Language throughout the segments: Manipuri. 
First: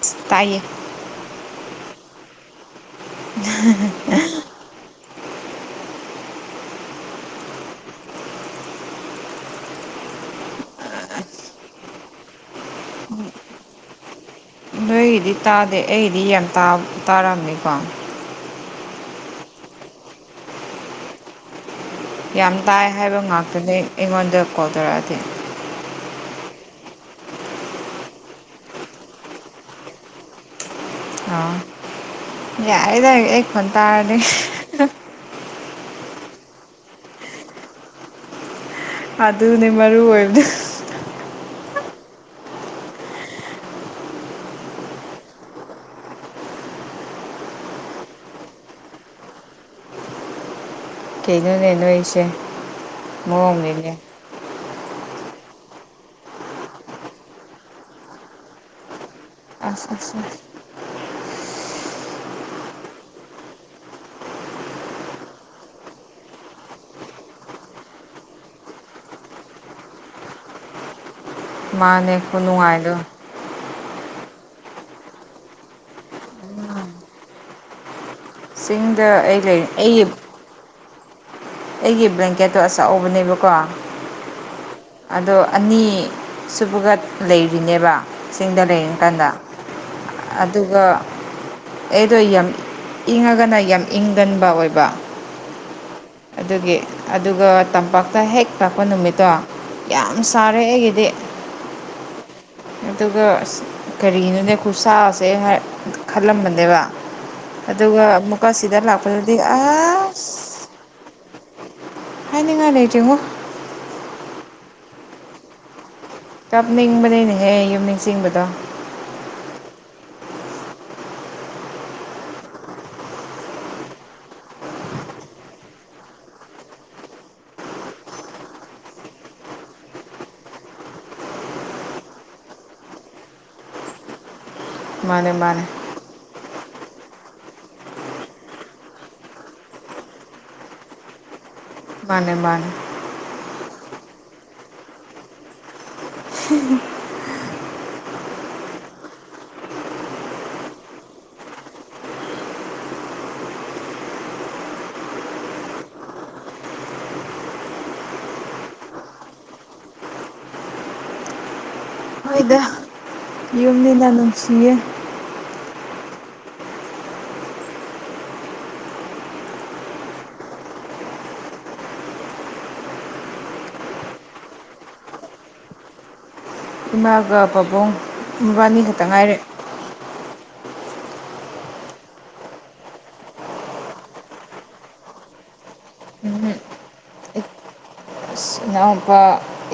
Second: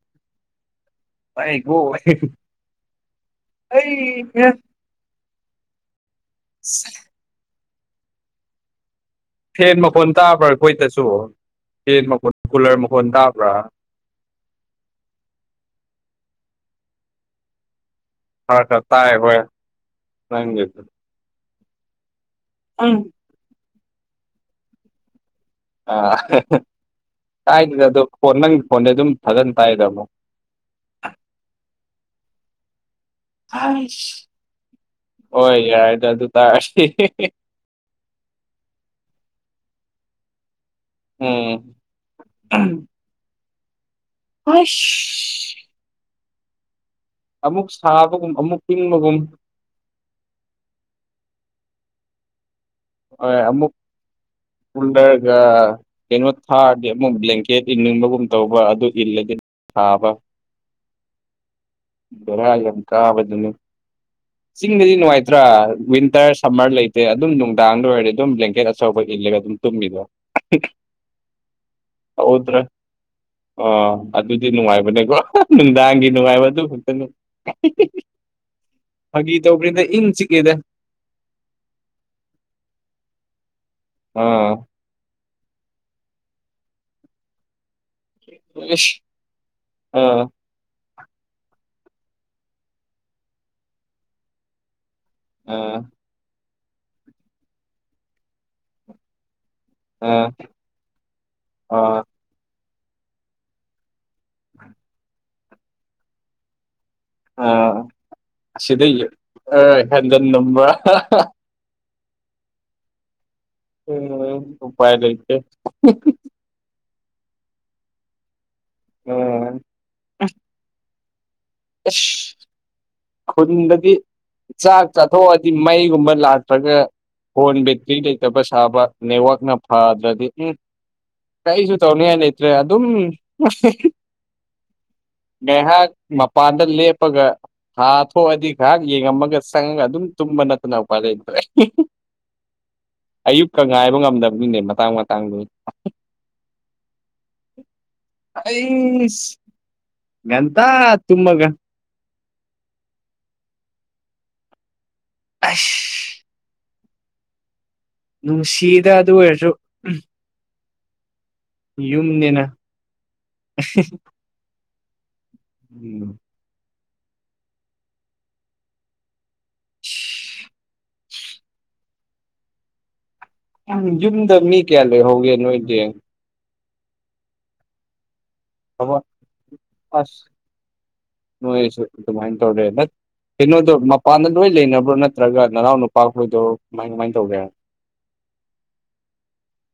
ꯁ ꯇꯥꯏꯌꯦ ꯋꯥꯏ ꯀꯣ [unintelligible] [inaudible] ꯍꯩ ꯍꯥ [unintelligible] [inaudible] ꯐꯦꯟ ꯃꯈꯣꯟ ꯇꯥꯕ꯭ꯔꯥ ꯑꯩꯈꯣꯏꯗꯁꯨ ꯐꯦꯟ ꯃꯈꯣꯟ ꯀꯨꯂꯔ ꯃꯈꯣꯟ ꯇꯥꯕ꯭ꯔꯥ ꯅꯣꯏꯒꯤꯗꯤ ꯇꯥꯗꯦ ꯑꯩꯒꯤꯗꯤ ꯌꯥꯝ ꯇꯥꯕ-ꯇꯥꯔꯝꯅꯤꯀꯣ ꯈꯔ ꯈꯔ ꯇꯥꯏ ꯍꯣꯏ ꯅꯪꯒꯤꯗ ꯌꯥꯝ ꯇꯥꯏ ꯍꯥꯏꯕ ꯉꯥꯛꯇꯅꯦ ꯑꯩꯉꯣꯟꯗ ꯀꯣꯜ ꯇꯧꯔꯛꯑꯗꯤ ꯑꯥ [unintelligible] ꯀꯥꯏꯗꯦꯗ ꯑꯗꯨꯝ ꯐꯣꯟ ꯅꯪꯒꯤ ꯐꯣꯟꯗ ꯑꯗꯨꯝ ꯐꯖꯟ ꯇꯥꯏꯗꯥ ꯑꯗꯨꯝ ꯑꯣ ꯌꯥꯔꯦꯗ ꯑꯩ ꯈꯣꯟ ꯍꯥꯁ ꯇꯥꯔꯗꯤ ꯍꯣꯏ ꯌꯥꯏꯗ ꯑꯗꯨ ꯇꯥꯔꯗꯤ ꯍꯤ ꯍꯤꯍꯦ ꯑꯗꯨꯅꯦ ꯃꯔꯨ ꯑꯣꯏꯕꯥꯗꯨ ꯎꯝ ꯈꯁ [unintelligible] ꯑꯃꯨꯛ ꯁꯥꯕꯒꯨꯝ ꯑꯃꯨꯛ ꯏꯪꯕꯒꯨꯝ ꯀꯩꯅꯣꯅꯦ ꯅꯣꯏꯁꯦ ꯍ ꯑꯝꯃꯨꯛ ꯃꯑꯣꯡꯅꯤꯅꯦ ꯀꯨꯜꯂꯔꯒ ꯀꯩꯅꯣ ꯊꯥꯒꯦ ꯑꯃꯨꯛ ꯕ꯭ꯂꯦꯡꯀꯦꯠ ꯏꯟꯅꯤꯡꯕꯒꯨꯝ ꯇꯧꯕ ꯑꯗꯨ ꯏꯜꯂꯒꯦ ꯑꯁ ꯊꯥꯕ ꯑꯁ ꯕꯦꯔꯥ ꯌꯥꯝ ꯀꯥꯕꯗꯨꯅꯤ ꯆꯤꯡꯗꯗꯤ ꯅꯨꯡꯉꯥꯏꯇ꯭ꯔꯥ ꯋꯤꯟꯇꯔ ꯁꯝꯃꯔ ꯂꯩꯇꯦ ꯑꯗꯨꯝ ꯅꯨꯡ ꯗꯥꯥꯡꯗ ꯑꯣꯏꯔꯗꯤ ꯑꯗꯨꯝ ꯕ꯭ꯂꯦꯡꯀꯦꯠ ꯑꯆꯧꯕ ꯏꯜꯂꯒ ꯑꯗꯨꯝ ꯇꯨꯝꯃꯤꯗꯣ ꯑꯛꯍꯨꯡ ꯃꯥꯅꯦ ꯈꯨꯅꯨꯡꯉꯥꯏꯗꯨ ꯑꯣ ꯑꯗꯨꯗꯤ ꯅꯨꯡꯉꯥꯏꯕꯅꯦꯀꯣ ꯑꯍꯥ ꯅꯨꯡꯗꯥꯡꯒꯤ ꯅꯨꯡꯉꯥꯏꯕꯗꯨ ꯈꯛꯇꯅꯦ [unintelligible] ꯆꯤꯡꯗ ꯑꯩ ꯐꯥꯒꯤ ꯂꯩ ꯇꯧꯕꯅꯦꯗ ꯏꯪ ꯑꯩꯒꯤ ꯆꯤꯛꯑꯦꯗ ꯑꯩꯒꯤ ꯕ꯭ꯂꯦꯡꯀꯦꯠꯇꯣ ꯑꯆꯧꯕꯅꯦꯕꯀꯣ ꯑ ꯑꯗꯣ ꯑꯅꯤ ꯁꯨꯕꯒ ꯂꯩꯔꯤꯅꯦꯕ ꯁꯤꯡꯗ ꯏꯁ ꯂꯩꯔꯤꯀꯟꯗ ꯑꯥ ꯑꯗꯨꯒ ꯑꯩꯗꯣ ꯌꯥꯝ ꯏꯪꯉꯒꯅ ꯌꯥꯝ ꯏꯪꯒꯟꯕ ꯑꯣꯏꯕ ꯎꯝ ꯑꯗꯨꯒꯤ ꯑꯗꯨꯒ ꯇꯝꯄꯥꯛꯇ ꯍꯦꯛ ꯂꯥꯛꯄ ꯅꯨꯃꯤꯠꯇꯣ ꯌꯥꯝ ꯑꯥ ꯁꯥꯔꯦ ꯑꯩꯒꯤꯗꯤ ꯑꯥ ꯑꯗꯨꯒ ꯑꯁ ꯀꯔꯤꯒꯤꯅꯣꯅꯦ ꯈꯨꯠꯁꯥꯁꯦ ꯈꯜꯂꯝꯕꯅꯦꯕ ꯑꯥ ꯑꯗꯨꯒ ꯑꯃꯨꯛꯀ ꯁꯤꯗ ꯂꯥꯛꯄꯗꯗꯤ ꯑꯁ ꯅꯝꯕ꯭ꯔ ꯍꯥꯏꯅꯤꯡꯉꯥꯏ ꯂꯩꯇꯔꯤꯉꯣ ꯎꯝ ꯎꯄꯥꯏ ꯂꯩꯇꯦ ꯀꯞꯅꯤꯡꯕꯅꯤꯅꯍꯦ ꯌꯨꯝ ꯅꯤꯡꯁꯤꯡꯕꯗꯣ ꯑꯣ ꯑꯩꯁ ꯑꯩꯈꯨꯟꯗꯗꯤ ꯆꯥꯛ ꯆꯥꯊꯣꯛꯑꯗꯤ ꯃꯩꯒꯨꯝꯕ ꯂꯥꯛꯇ꯭ꯔꯒ ꯐꯣꯟ ꯕꯦꯇ꯭ꯔꯤ ꯂꯩꯇꯕ ꯁꯥꯕ ꯅꯦꯠꯋꯥꯛꯅ ꯐꯗ꯭ꯔꯗꯤ ꯎꯝ ꯀꯩꯁꯨ ꯇꯧꯅꯤꯡꯉꯥꯏ ꯂꯩꯇ꯭ꯔꯦ ꯑꯗꯨꯝ ꯃꯥꯅꯦ ꯃꯥꯅꯦ ꯃꯥ [unintelligible] ꯃꯄꯥꯟꯗ ꯂꯦꯞꯄꯒ ꯊꯥ ꯊꯣꯛꯑꯗꯤ ꯉꯥꯏꯍꯥꯛ ꯌꯦꯡꯉꯝꯃꯒ ꯆꯪꯉꯒ ꯑꯗꯨꯝ ꯇꯨꯝꯕ ꯅꯠꯇꯅ ꯎꯄ ꯂꯩꯇꯔ꯭ꯦ ꯍꯤ ꯍꯤ ꯃꯥꯅꯦ ꯃꯥꯅꯦ ꯑꯌꯨꯛꯀ ꯉꯥꯏꯕ ꯉꯝꯗꯕꯅꯤꯅꯦ ꯃꯇꯥꯡ ꯃꯇꯥꯡꯗꯨꯏ ꯍꯝ ꯑꯩꯁ ꯉꯟꯇꯥ ꯇꯨꯝꯃꯒ ꯑꯩꯁ ꯅꯨꯡꯁꯤꯗ ꯑꯗꯨ ꯑꯣꯏꯔꯁꯨ ꯎꯝ ꯌꯨꯝꯅꯤꯅ ꯄꯨꯛꯅꯤꯡ ꯌꯥꯝ ꯅꯨꯡꯁꯤꯌꯦ ꯎꯝ [inaudible] ꯎꯝ ꯌꯨꯝꯗ ꯃꯤ ꯀꯌꯥ ꯂꯩꯍꯧꯒꯦ ꯅꯣꯏꯒꯤ ꯏꯃꯥꯒ ꯄꯥꯕꯨꯡ ꯃꯕꯥꯅꯤ ꯊꯕꯛ ꯈꯛꯇ ꯉꯥꯏꯔꯦ ꯑꯁ ꯅꯣꯏꯁꯨ ꯑꯗꯨꯃꯥꯏꯅ ꯇꯧꯔꯦ ꯗꯠ ꯀꯩꯅꯣꯗꯣ ꯃꯄꯥꯟꯗ ꯂꯣꯏ ꯂꯩꯅꯕ꯭ꯔꯣ ꯅꯠꯇ꯭ꯔꯒ ꯅꯅꯥꯎ ꯅꯨꯄꯥꯈꯣꯏꯗꯣ ꯀꯃꯥꯏ ꯀꯃꯥꯏꯅ ꯇꯧꯒꯦ ꯏꯅꯥꯎ ꯅꯨꯄꯥ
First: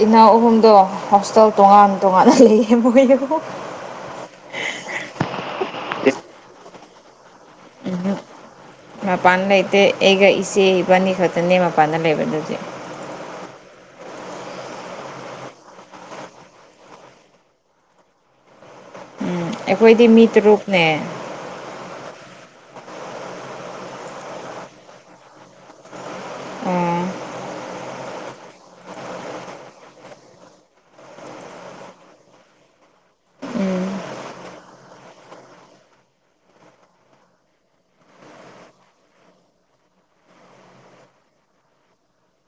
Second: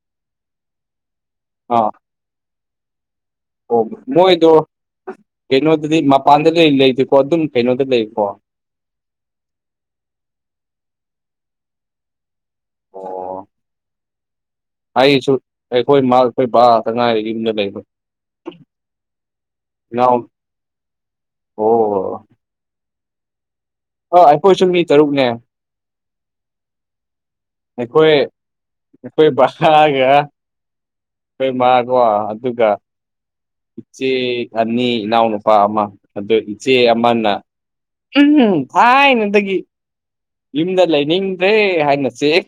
ꯏꯅꯥꯎ ꯑꯍꯨꯝꯗꯣ ꯍꯣꯁꯇꯦꯜ ꯑꯥ ꯇꯣꯉꯥꯟ ꯇꯣꯉꯥꯟꯅ ꯂꯩꯌꯦ ꯃꯣꯏ ꯑꯍꯨꯝ ꯑꯣ ꯃꯣꯏꯗꯣ ꯀꯩꯅꯣꯗꯗꯤ ꯃꯄꯥꯟꯗ ꯂꯩ ꯂꯩꯗꯦꯀꯣ ꯑꯗꯨꯝ ꯀꯩꯅꯣꯗ ꯂꯩꯀꯣ ꯃꯄꯥꯟ ꯂꯩꯇꯦ ꯑꯩꯒ ꯏꯆꯦ ꯏꯕꯥꯅꯤ ꯈꯛꯇꯅꯦ ꯃꯄꯥꯟꯗ ꯂꯩꯕꯗꯗꯤ ꯑꯣ ꯑꯩꯁꯨ ꯑꯩꯈꯣꯏ ꯃꯥ ꯑꯩꯈꯣꯏ ꯕꯥ ꯇꯉꯥꯏꯔꯦ ꯌꯨꯝꯗ ꯂꯩꯕ ꯎꯝ ꯑꯩꯈꯣꯏꯗꯤ ꯏꯅꯥꯎ ꯃꯤ ꯇꯨꯔꯨꯛꯅꯦ ꯑꯣ ꯑ ꯑꯩꯈꯣꯏꯁꯨ ꯃꯤ ꯇꯔꯨꯛꯅꯦ ꯑꯣ ꯑꯩꯈꯣꯏ ꯑꯩꯈꯣꯏ ꯚꯔꯥꯒ ꯑꯩꯈꯣꯏ ꯃꯥꯒꯣ ꯑꯗꯨꯒ ꯎꯝ ꯏꯆꯦ ꯑꯅꯤ ꯏꯅꯥꯎꯅꯨꯄꯥ ꯑꯃ ꯑꯗꯨ ꯏꯆꯦ ꯑꯃꯅ ꯎꯝ ꯊꯥꯏꯅꯗꯒꯤ ꯌꯨꯝꯗ ꯂꯩꯅꯤꯡꯗ꯭ꯔꯦ ꯍꯥꯏꯅ ꯆꯦꯛ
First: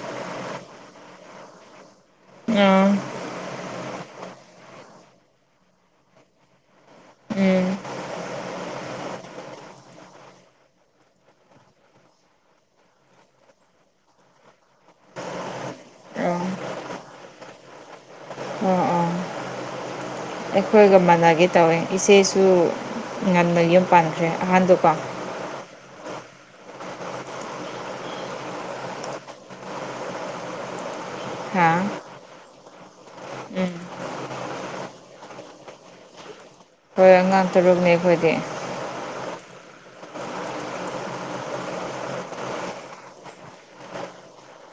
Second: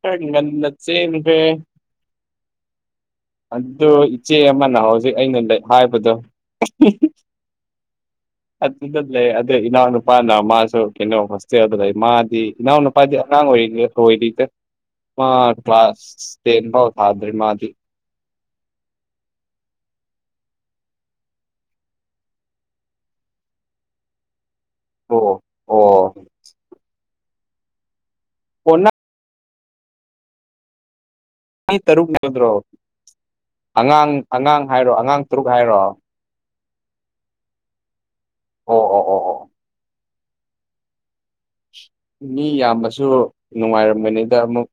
ꯈꯔꯥ ꯉꯟꯅ ꯆꯦꯟꯒꯔ꯭ꯦ ꯑꯥ ꯑꯗꯨ ꯏꯆꯦ ꯑꯃꯅ ꯍꯧꯖꯤꯛ ꯑꯩꯅ ꯍꯥꯏꯕꯗꯣ ꯑꯦ [inaudible] ꯑꯗꯨꯗ ꯂꯩ ꯑꯗꯨꯗ ꯏꯅꯥꯎ ꯅꯨꯄꯥꯅ ꯃꯥꯁꯨ ꯀꯩꯅꯣ ꯍꯣꯁꯇꯦꯜꯗ ꯂꯩ ꯃꯥꯗꯤ ꯏꯅꯥꯎ ꯅꯨꯄꯥꯗꯤ ꯑꯉꯥꯡ ꯑꯣꯏꯔꯤꯌꯦ ꯑꯣꯏꯗꯦꯗꯥ ꯃꯥ ꯀ꯭ꯂꯥꯁ ꯑꯣ ꯇꯦꯟ ꯐꯥꯎ ꯊꯥꯗꯔꯤ ꯃꯥꯗꯤ ꯑꯣ ꯑꯣ ꯑꯩꯈꯣꯏꯒ ꯃꯥꯟꯅꯒꯦ ꯇꯧꯋꯦ ꯏꯆꯦꯁꯨ ꯉꯟꯅ ꯌꯨꯝ ꯄꯥꯟꯈ꯭ꯔꯦ ꯑꯍꯥꯟꯗꯨꯀꯣ ꯑꯣ ꯑꯣ ꯑꯣꯟꯅ ꯍꯥ ꯃꯤ ꯇꯔꯨꯛꯅꯤ ꯍꯥꯏꯔꯣ ꯎꯝ ꯑꯉꯥꯡ ꯑꯉꯥꯡ ꯍꯥꯏꯔꯣ ꯑꯉꯥꯡ ꯇꯔꯨꯛ ꯍꯥꯏꯔꯣ ꯍꯣꯏ ꯑꯉꯥꯡ ꯇꯔꯨꯛꯅꯤ ꯑꯩꯈꯣꯏꯗꯤ ꯑꯣ ꯑꯣ ꯑꯣ ꯑꯣ ꯃꯤ ꯌꯥꯝꯕꯁꯨ ꯅꯨꯡꯉꯥꯏꯔꯝꯕꯅꯤꯗ ꯑꯃꯨꯛ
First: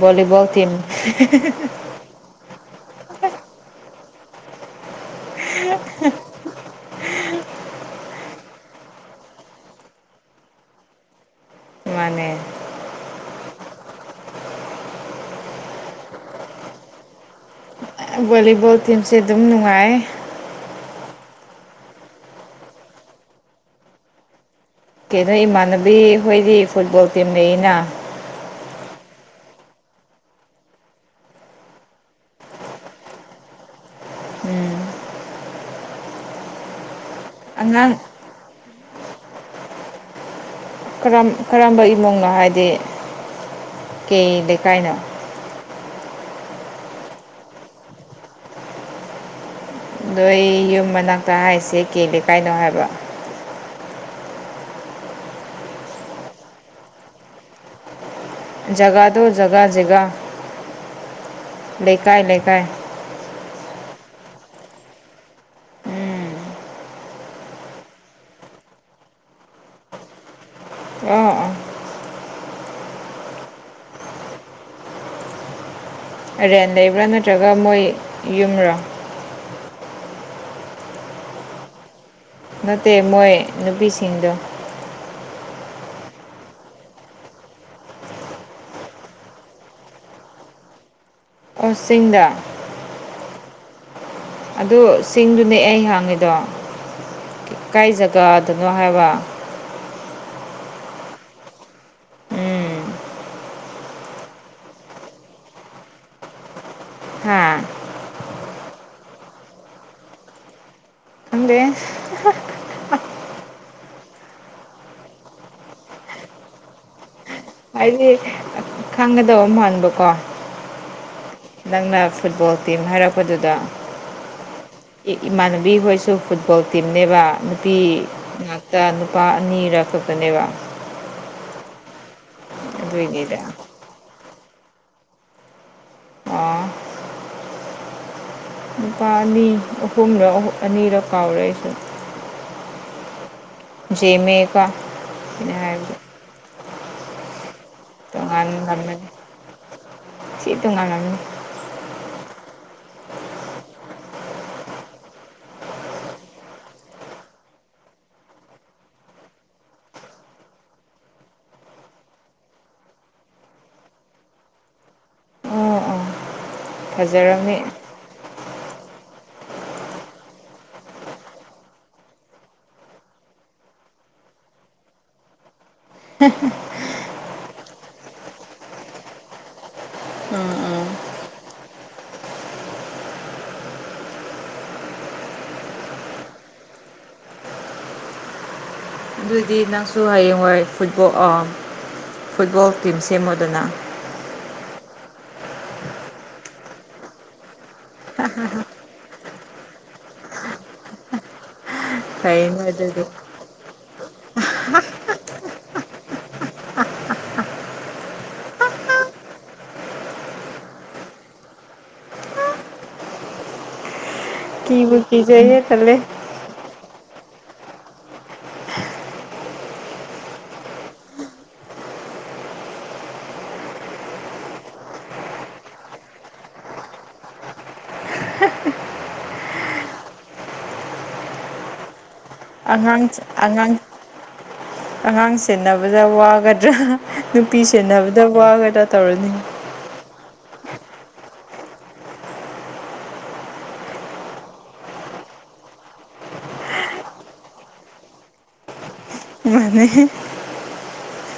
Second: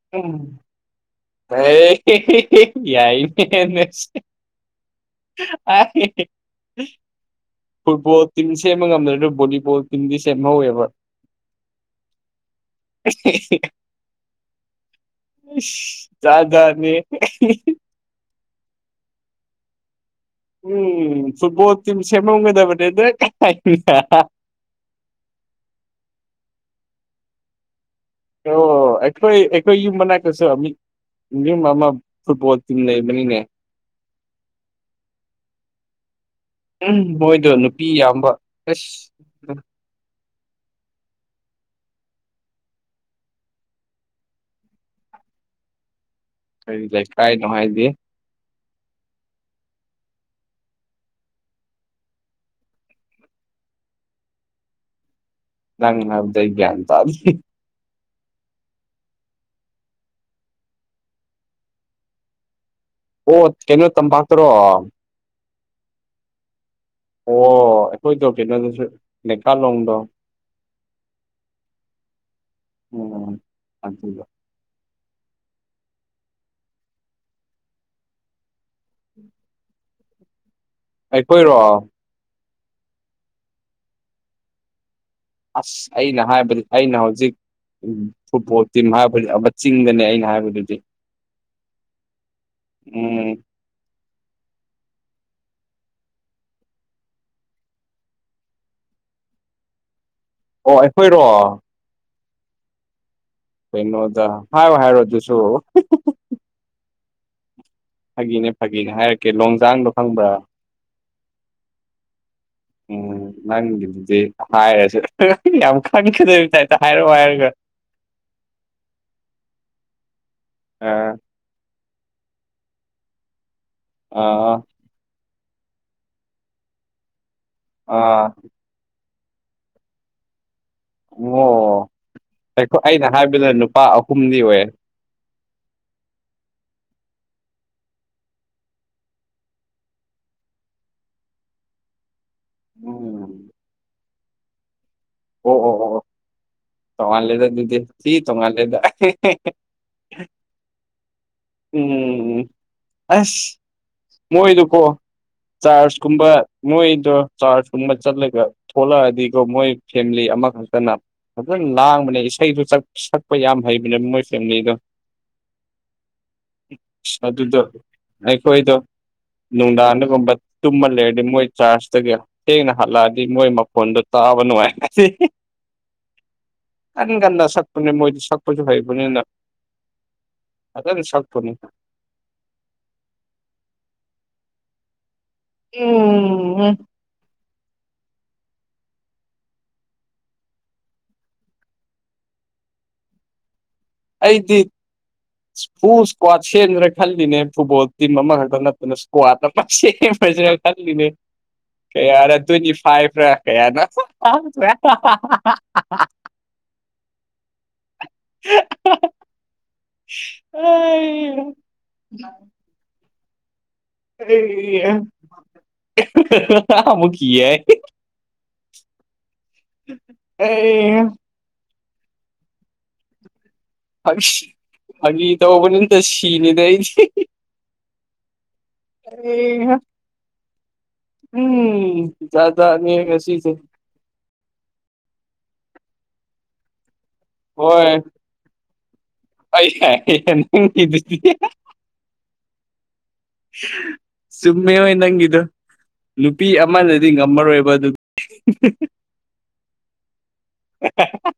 ꯕꯣꯂꯤꯕꯣꯜ ꯇꯤꯝ [inaudible] [inaudible] ꯐꯨꯠꯕꯣꯜ ꯇꯤꯝ ꯁꯦꯝꯕ ꯉꯝꯗ꯭ꯔ ꯅꯣꯏ ꯕꯣꯂꯤꯕꯣꯜ ꯇꯤꯝꯗꯤ ꯁꯦꯝꯍꯧꯋꯦꯕ ꯃꯅꯦ [inaudible] ꯖꯥꯠ ꯖꯥꯇꯅꯤꯍꯦ ꯕꯣꯂꯤꯕꯣꯜ ꯇꯤꯝꯁꯦ ꯑꯗꯨꯝ ꯅꯨꯡꯉꯥꯏꯌꯦ ꯎꯝ ꯐꯨꯠꯕꯣꯜ ꯇꯤꯝ ꯁꯦꯝꯃꯝꯒꯗꯕꯅꯦꯗ ꯀꯩꯅꯣ ꯏꯃꯥꯟꯅꯕꯤ ꯍꯈꯣꯏꯗꯤ ꯐꯨꯠꯕꯣꯜ ꯇꯤꯝ ꯂꯩꯏꯅ ꯑꯣ ꯑꯩꯈꯣꯏ ꯑꯩꯈꯣꯏ ꯌꯨꯝ ꯃꯅꯛꯇꯁꯨ ꯌꯨꯝ ꯑꯃ ꯐꯨꯠꯕꯣꯜ ꯇꯤꯝ ꯂꯩꯕꯅꯤꯅꯦ ꯎꯝ ꯎꯝ ꯃꯣꯏꯗꯣ ꯅꯨꯄꯤ ꯑꯉꯥꯡ ꯌꯥꯝꯕ ꯑꯦꯁ ꯀꯔꯝ ꯀꯔꯝꯕ ꯏꯃꯨꯡꯅꯣ ꯍꯥꯏꯗꯤ ꯀꯩ ꯂꯩꯀꯥꯏꯅꯣ ꯀꯔꯤ ꯂꯩꯀꯥꯏꯅꯣ ꯍꯥꯏꯗꯤ ꯅꯣꯏ ꯌꯨꯝ ꯃꯅꯥꯛꯇ ꯍꯥꯏꯔꯤꯁꯦ ꯀꯩ ꯂꯩꯀꯥꯏꯅꯣ ꯍꯥꯏꯕ ꯅꯪ ꯍꯥꯏꯕꯗꯣ ꯑꯩ ꯒꯌ꯭ꯥꯟ ꯇꯥꯗꯔꯦ ꯖꯒꯥꯗꯨ ꯖꯒꯥ ꯖꯒꯥ ꯂꯩꯀꯥꯏ ꯂꯩꯀꯥꯏ ꯑꯣ ꯀꯩꯅꯣ ꯇꯝꯄꯥꯛꯇꯔꯣ ꯎꯝ ꯑꯣ ꯑꯩꯈꯣꯏꯗꯣ ꯀꯩꯅꯣꯗꯨꯁꯨ ꯂꯩꯀꯥꯂꯣꯡꯗꯣ ꯑꯣ ꯑꯣ ꯎꯝ ꯑꯗꯨꯕ ꯔꯦꯟ ꯂꯩꯕ꯭ꯔꯥ ꯅꯠꯇ꯭ꯔꯒ ꯃꯣꯏ ꯌꯨꯝꯔꯥ ꯑꯩꯈꯣꯏꯔꯣ ꯅꯠꯇꯦ ꯃꯣꯏ ꯅꯨꯄꯤꯁꯤꯡꯗ ꯑꯁ ꯑꯩꯅ ꯍꯥꯏꯕꯗꯤ ꯑꯩꯅ ꯍꯧꯖꯤꯛ ꯐꯨꯠꯕꯣꯜ ꯇꯤꯝ ꯍꯥꯏꯕꯗꯤ ꯑꯃ ꯆꯤꯡꯗꯅꯦ ꯑꯩꯅ ꯍꯥꯏꯕꯗꯨꯗꯤ ꯑꯣ ꯆꯤꯡꯗ ꯎꯝ ꯑꯗꯨ ꯆꯤꯡꯗꯨꯅꯦ ꯑꯩ ꯍꯪꯉꯤꯗꯣ ꯀꯥꯏ ꯖꯒꯥꯗꯅꯣ ꯍꯥꯏꯕ ꯑꯣ ꯑꯩꯈꯣꯏꯔꯣ ꯎꯝ ꯀꯩꯅꯣꯗ ꯍꯥꯏꯌꯣ ꯍꯥꯏꯔꯣ ꯑꯗꯨꯁꯨ ꯍꯥ ꯐꯥꯒꯤꯅꯦ ꯐꯥꯒꯤꯅꯦ ꯍꯥꯏꯔꯛꯀꯦ ꯂꯣꯡꯖꯥꯡꯗꯣ ꯈꯪꯕ꯭ꯔꯥ ꯈꯪꯗꯦ ꯎꯝ ꯅꯪꯒꯤꯗꯨꯗꯤ ꯍꯥꯏꯔꯁꯨ ꯌꯥꯝ ꯈꯪꯒꯗꯣꯏꯕ ꯇꯥꯏꯞꯇ ꯍꯥꯏꯔꯛꯑꯣ ꯍꯥꯏꯔꯒ ꯍꯥꯏꯗꯤ ꯈꯪꯒꯗꯕ ꯃꯥꯟꯕꯀꯣ ꯑꯥ ꯅꯪꯅ ꯐꯨꯠꯕꯣꯜ ꯇꯤꯝ ꯍꯥꯏꯔꯛꯄꯗꯨꯗ ꯑ ꯏꯃꯥꯟꯅꯕꯤ ꯍꯣꯏꯁꯨ ꯐꯨꯠꯕꯣꯜ ꯇꯤꯝꯅꯦꯕ ꯅꯨꯄꯤ ꯑꯥ ꯉꯛ ꯇ ꯅꯨꯄꯥ ꯑꯅꯤꯔꯛꯈꯛꯇꯅꯦꯕ ꯑꯣ ꯑꯩ ꯑꯩꯅ ꯑꯗꯨꯏꯅꯤꯗ ꯍꯥꯏꯕꯗ ꯅꯨꯄꯥ ꯑꯍꯨꯝꯗꯤ ꯑꯣꯏꯌꯦ ꯑꯣ ꯅꯨꯨꯄꯥ ꯑꯅꯤ ꯑꯍꯨꯝꯔ ꯑꯅꯤꯔ ꯀꯥꯎꯔꯦ ꯑꯩꯁꯨ ꯑꯣ ꯖꯦꯃꯦꯒ ꯑꯣ ꯑꯣ ꯑꯣ ꯑꯣ ꯇꯣꯉꯥꯜ ꯂꯦꯗ ꯑꯗꯨꯗꯤ ꯁꯤ ꯇꯣꯉꯥꯜꯂꯦꯗ ꯇꯣꯉꯥꯟꯂꯝꯃꯅꯤ ꯁꯤ ꯇꯣꯉꯥꯟꯂꯝꯅꯤ ꯎꯝ ꯑꯁ ꯃꯣꯏꯗꯨ ꯀꯣ ꯆꯥꯔꯁ ꯀꯨꯝꯕ ꯃꯣꯏꯗꯣ ꯆꯥꯔꯖ ꯀꯨꯝꯕ ꯆꯠꯂꯒ ꯊꯣꯛꯂꯛꯑꯗꯤꯀꯣ ꯃꯣꯏ ꯐꯦꯃꯤꯂꯤ ꯑꯃꯈꯛꯇꯅ ꯐꯖꯅ ꯂꯥꯡꯕꯅꯦ ꯏꯁꯩꯗꯨꯛ ꯆꯛ ꯁꯛꯄ ꯌꯥꯝ ꯍꯩꯕꯅꯦꯕ ꯃꯣꯏ ꯐꯦꯃꯤꯂꯤꯗꯣ ꯑꯣ ꯑꯣ ꯑꯗꯨꯗꯣ ꯐꯖꯔꯝꯅꯤ ꯑꯩꯈꯣꯏꯗꯣ ꯅꯨꯡꯗꯥꯡꯗꯒꯨꯝꯕ ꯇꯨꯝꯃ ꯂꯩꯔꯗꯤ ꯃꯣꯏ ꯆꯥꯔꯖꯇꯒꯤ ꯊꯦꯡꯅ ꯍꯜꯂꯛꯑꯗꯤ ꯃꯣꯏ ꯃꯈꯣꯟꯗꯣ ꯇꯥꯕ ꯅꯨꯡꯉꯥꯏ ꯑꯗꯤ ꯍꯦ ꯍꯦ ꯀꯟ ꯀꯥꯟꯗ ꯁꯛꯄꯅꯦ ꯃꯣꯏꯗꯤ ꯁꯛꯄꯁꯨ ꯍꯩꯕꯅꯤꯅ ꯐꯖꯅ ꯁꯛꯄꯅꯤ ꯎꯝ ꯎꯝ ꯑꯗꯨꯗꯤ ꯅꯪꯁꯨ ꯍꯌꯦꯡꯋꯥꯏ ꯐꯨꯠꯕꯣꯜ ꯑ ꯐꯨꯠꯕꯣꯜ ꯇꯤꯝ ꯁꯦꯝꯃꯣꯗꯅ ꯑꯩꯗꯤ ꯍꯨ ꯏꯁꯀ꯭ꯋꯥꯗ ꯁꯦꯝꯖꯤꯔꯥ ꯈꯜꯂꯤꯅꯦ ꯐꯨꯠꯕꯣꯜ ꯇꯤꯝ ꯑꯃꯈꯛꯇ ꯅꯠꯇꯅ ꯏꯁꯀ꯭ꯋꯥꯗ ꯑꯃꯥ ꯁꯦꯝꯃꯁꯤꯔꯥꯅꯥ ꯈꯜꯂꯤꯅꯦ ꯀꯌꯥꯔ ꯐꯩꯅꯦ ꯇꯋꯦꯟꯇꯤ ꯑꯗꯨꯗꯤ ꯐꯥꯏꯞ ꯔ ꯀꯌꯥꯅ ꯑ [inaudible] ꯀꯤꯕꯨ ꯀꯤꯖꯩꯌꯦ ꯇꯜꯂꯦ ꯑꯩ ꯥꯃꯨꯈꯤ ꯑꯦ ꯐꯥꯒꯤ ꯇꯧꯕꯅꯤ ꯑꯝꯇ ꯁꯤꯅꯤꯗ ꯑꯩꯁꯦ ꯍꯩꯍꯥ ꯎꯝ ꯖꯥꯠꯖꯥꯠꯅꯤ ꯑꯉꯥꯡ ꯉꯁꯤꯁꯦ ꯑꯉꯥꯡ ꯑꯉꯥꯡ ꯁꯦꯟꯅꯕꯗ ꯋꯥꯒꯗ꯭ꯔꯥ ꯅꯨꯄꯤ ꯁꯦꯟꯅꯕꯗ ꯋꯥꯒꯗ ꯇꯧꯔꯗꯤ ꯑꯩ ꯌꯥꯏꯍꯦ ꯅꯪꯒꯤꯗꯨꯗꯤ ꯆꯨꯝꯃꯦ ꯍꯣꯏ ꯅꯪꯒꯤꯗꯣ ꯅꯨꯄꯤ ꯑꯃꯅꯗꯤ ꯉꯝꯃꯔꯣꯏꯕ ꯑꯗꯨ ꯃꯥꯅꯦ ꯑꯦ [unintelligible]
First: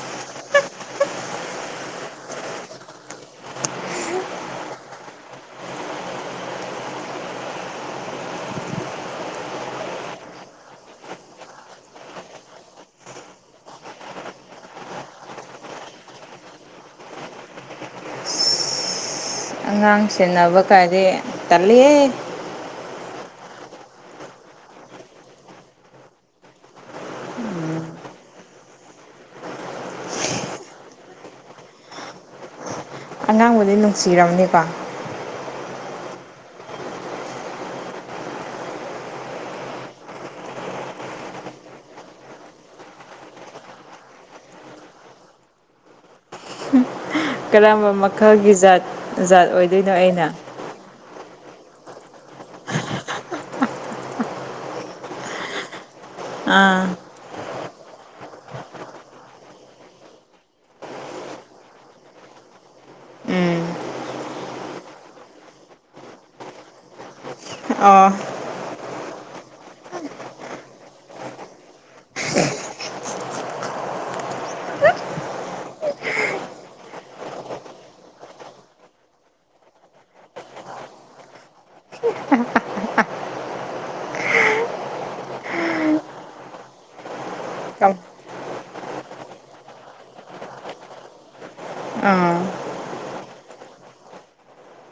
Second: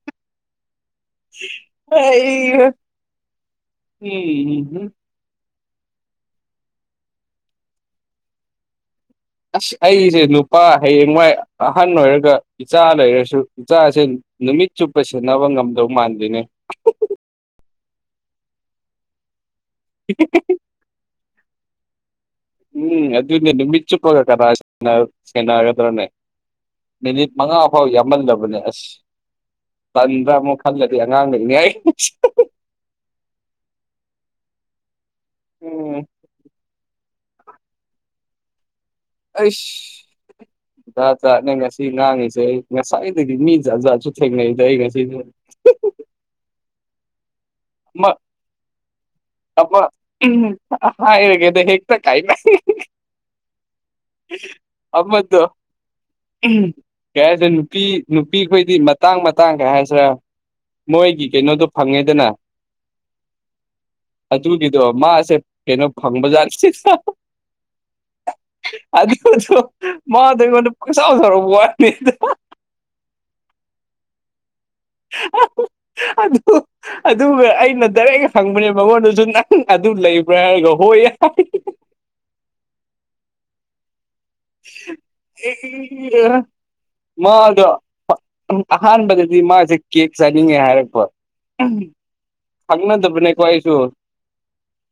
ꯑꯩꯍꯥ ꯎꯝꯝ ꯑꯁ ꯑꯩꯁꯦ ꯅꯨꯄꯥ ꯍꯌꯦꯡꯋꯥꯏ ꯑꯍꯟ ꯑꯣꯏꯔꯒ ꯏꯆꯥ ꯂꯩꯔꯁꯨ ꯏꯆꯥꯁꯦ ꯅꯨꯃꯤꯠ ꯆꯨꯞꯄ ꯁꯦꯟꯅꯕ ꯉꯝꯗꯧ ꯃꯥꯟꯗꯦꯅꯦ ꯑꯉꯥꯡ ꯁꯦꯟꯅꯕ ꯀꯥꯏꯗꯤ ꯇꯠꯂꯤꯍꯦ ꯎꯝ ꯑꯗꯨꯅꯦ ꯅꯨꯃꯤꯠ ꯆꯨꯞꯄ ꯀꯥꯅꯥꯅ ꯁꯦꯟꯅ ꯁꯦꯟꯅꯒꯗ꯭ꯔꯅꯦ ꯃꯤꯅꯤꯠ ꯃꯉꯥ ꯐꯥꯎ ꯌꯥꯝꯃꯜꯂꯕꯅꯦ ꯑꯁ ꯄꯟꯕ꯭ꯔꯥ ꯑꯃꯨꯛ ꯈꯜꯂꯗꯤ ꯑꯉꯥꯡ ꯂꯩꯅꯦ ꯑꯩ ꯑꯉꯥꯡꯕꯨꯗꯤ ꯅꯨꯡꯁꯤꯔꯝꯅꯤꯕꯥ ꯎꯝ ꯑꯁ ꯖꯥꯠ ꯖꯥꯠ ꯉꯁꯤ ꯉꯥꯡꯉꯤꯁꯦ ꯑꯩ ꯉꯁꯥꯏꯗꯒꯤ ꯃꯤ ꯖꯠ ꯖꯥꯠꯁꯨ ꯊꯦꯡꯅꯩꯗ ꯑꯩ ꯉꯁꯤ ꯀꯔꯝꯕ ꯑꯃ ꯃꯈꯜꯒꯤ ꯖꯥꯠ ꯖꯥꯠ ꯑꯣꯏꯗꯣꯏꯅꯣ ꯑꯩꯅ ꯍꯥ ꯍꯥꯏꯔꯥꯒꯦꯗ ꯍꯦꯛꯇ ꯀꯥꯏ ꯑꯃꯥꯗꯣ ꯑꯥ ꯀꯩ ꯍꯥꯏꯗꯣꯏ ꯅꯨꯄꯤ ꯅꯨꯄꯤ ꯈꯣꯏꯗꯤ ꯃꯇꯥꯡ ꯃꯇꯥꯡ ꯀꯩ ꯍꯥꯏꯁꯤꯔꯥ ꯃꯣꯏꯒꯤ ꯀꯩꯅꯣꯗꯣ ꯐꯪꯉꯦꯗꯅ ꯎꯝ ꯑꯗꯨꯒꯤꯗꯣ ꯃꯥꯁꯦ ꯀꯩꯅꯣ ꯐꯪꯕꯖꯥꯠꯅꯦ ꯑꯥ ꯑꯗꯨꯁꯨ ꯃꯥꯗꯣ ꯑꯩꯉꯣꯟꯗ ꯄꯪꯁꯥꯎꯁꯥꯎꯔꯛꯄ ꯋꯥꯅꯤꯗꯥ ꯑꯥ ꯑꯗꯨ ꯑꯗꯨꯒ ꯑꯩꯅ ꯗꯥꯏꯔꯦꯛ ꯍꯪꯕꯅꯦ ꯃꯉꯣꯟꯗꯁꯨ ꯅꯪ ꯑꯗꯨ ꯂꯩꯕ꯭ꯔꯥ ꯍꯥꯏꯔꯒ ꯍꯣꯏ ꯍꯥꯏꯌꯦ [inaudible] [inaudible] ꯃꯥꯗꯣ ꯑꯍꯥꯟꯕꯗꯗꯤ ꯃꯥꯁꯦ ꯀꯦꯛ ꯆꯥꯅꯤꯡꯉꯦ ꯍꯥꯏꯔꯛꯄ ꯎꯝ ꯑꯥ ꯈꯪꯅꯗꯕꯅꯦꯀꯣ ꯑꯩꯁꯨ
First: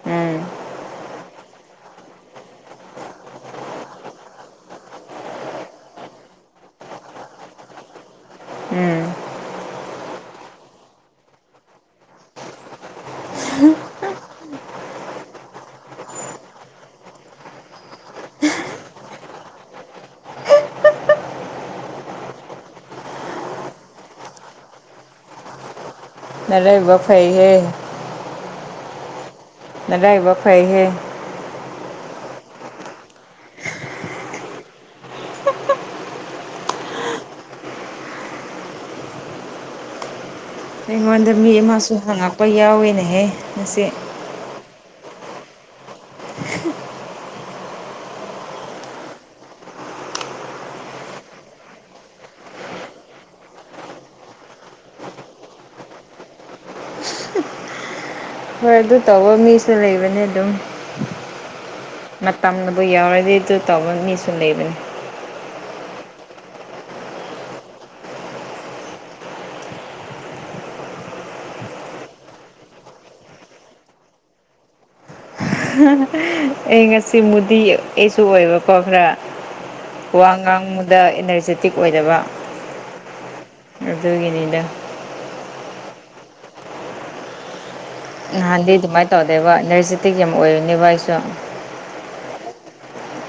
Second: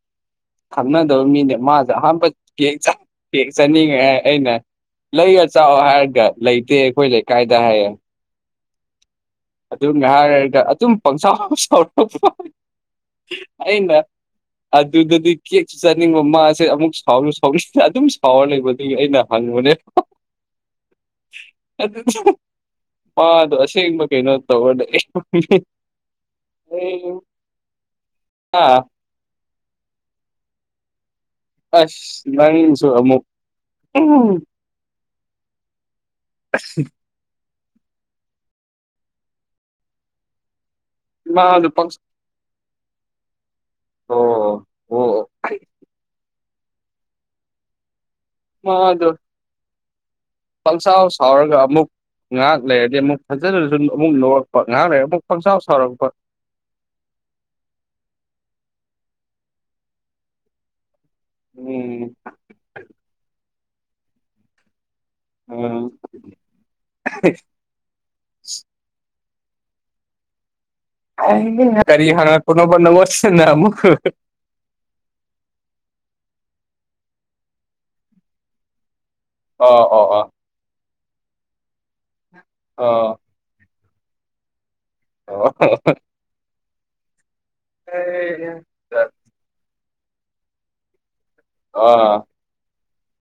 ꯎꯝ ꯈꯪꯅꯗꯕ ꯃꯤꯅꯦ ꯃꯥꯗꯣ ꯑꯍꯥꯟꯕ ꯀꯦꯛ ꯆꯥꯅꯤꯡꯉꯦ ꯍꯥꯏꯔ ꯑꯩꯅ ꯂꯩꯔꯒ ꯆꯥꯎꯑꯣ ꯍꯥꯏꯔꯒ ꯂꯩꯇꯦ ꯑꯩꯈꯣꯏ ꯂꯩꯀꯥꯏꯗ ꯍꯥꯏꯌꯦ ꯎꯝ ꯑꯗꯨꯅ ꯍꯥꯏꯔꯒ ꯑꯗꯨꯝ ꯄꯪꯁꯥꯎ ꯁꯥꯎꯔꯀꯄꯥ ꯎ ꯑꯗꯨꯗꯗꯤ ꯀꯦꯛꯁꯨ ꯆꯥꯅꯤꯡꯕ ꯃꯥꯁꯦ ꯑꯃꯨꯛ ꯁꯥꯎꯁꯨ ꯁꯥꯎꯅꯤꯡꯅ ꯑꯗꯨꯝ ꯁꯥꯎꯔ ꯂꯩꯕ ꯑꯗꯨꯒꯤ ꯑꯩꯅ ꯍꯪꯉꯨꯅꯦ ꯃꯥꯗꯨ ꯑꯁꯦꯡꯕ ꯀꯩꯅꯣ ꯇꯧꯔ ꯅꯔꯥꯏꯕꯛ ꯐꯩꯍꯦ ꯑꯥ ꯅꯔꯥꯏꯏꯕꯛ ꯐꯩꯍꯦ ꯑꯁ ꯅꯪꯁꯨ ꯑꯃꯨꯛ ꯑꯁ ꯑꯩꯉꯣꯟꯗ ꯃꯤ ꯃꯥꯗꯣ ꯄꯪ ꯑꯃꯁꯨ ꯍꯪꯉꯛꯄ ꯌꯥꯎꯏꯅꯦꯍꯦ ꯉꯁꯤ ꯑꯣ ꯑꯣ ꯑꯣ ꯍꯣ ꯑꯗꯨ ꯄꯡꯁꯥꯎ ꯁꯥꯎꯔꯒ ꯑꯃꯨꯛ ꯉꯥꯏꯍꯥꯛ ꯂꯩꯔꯗꯤ ꯑꯃꯨꯛ ꯐꯖꯅꯁꯨ ꯑꯃꯨꯛ ꯅꯣꯛꯔꯛꯄ ꯉꯥꯏꯍꯥꯛ ꯂꯩꯔꯒ ꯑꯃꯨꯛ ꯄꯪꯁꯥꯎ ꯁꯥꯎꯔꯛꯄ ꯍꯣꯏ ꯑꯗꯨ ꯇꯧꯕ ꯃꯤꯁꯨ ꯂꯩꯕꯅꯦ ꯑꯗꯨꯝ ꯎꯝ ꯃꯇꯝꯅꯕꯨ ꯌꯧꯔꯗꯤ ꯑꯗꯨ ꯇꯧꯕ ꯃꯤꯁꯨ ꯂꯩꯕꯅꯤ ꯑꯣ ꯀꯔꯤ ꯍꯔꯄꯅꯣꯕ ꯅꯉꯣꯁꯤꯅ ꯑꯃꯨꯛ ꯑꯩ ꯉꯁꯤ ꯃꯨꯗꯤ ꯑꯩꯁꯨ ꯑꯣꯏꯕꯀꯣ ꯈꯔ ꯑꯣ ꯑꯣ ꯑꯣ ꯋꯥꯡ ꯉꯥꯡꯃꯗ ꯏꯅꯔꯖꯦꯇꯤꯛ ꯑꯣꯏꯗꯕ ꯑ ꯑꯗꯨꯒꯤꯅꯤꯗ ꯑꯣ [unintelligible] ꯅꯍꯥꯟꯗꯤ ꯑꯗꯨꯃꯥꯏ ꯇꯧꯗꯦꯕ ꯅꯔꯖꯦꯇꯤꯛ ꯌꯥꯝ ꯑꯣꯏꯕꯅꯦꯕ ꯑꯩꯁꯨ ꯑꯣ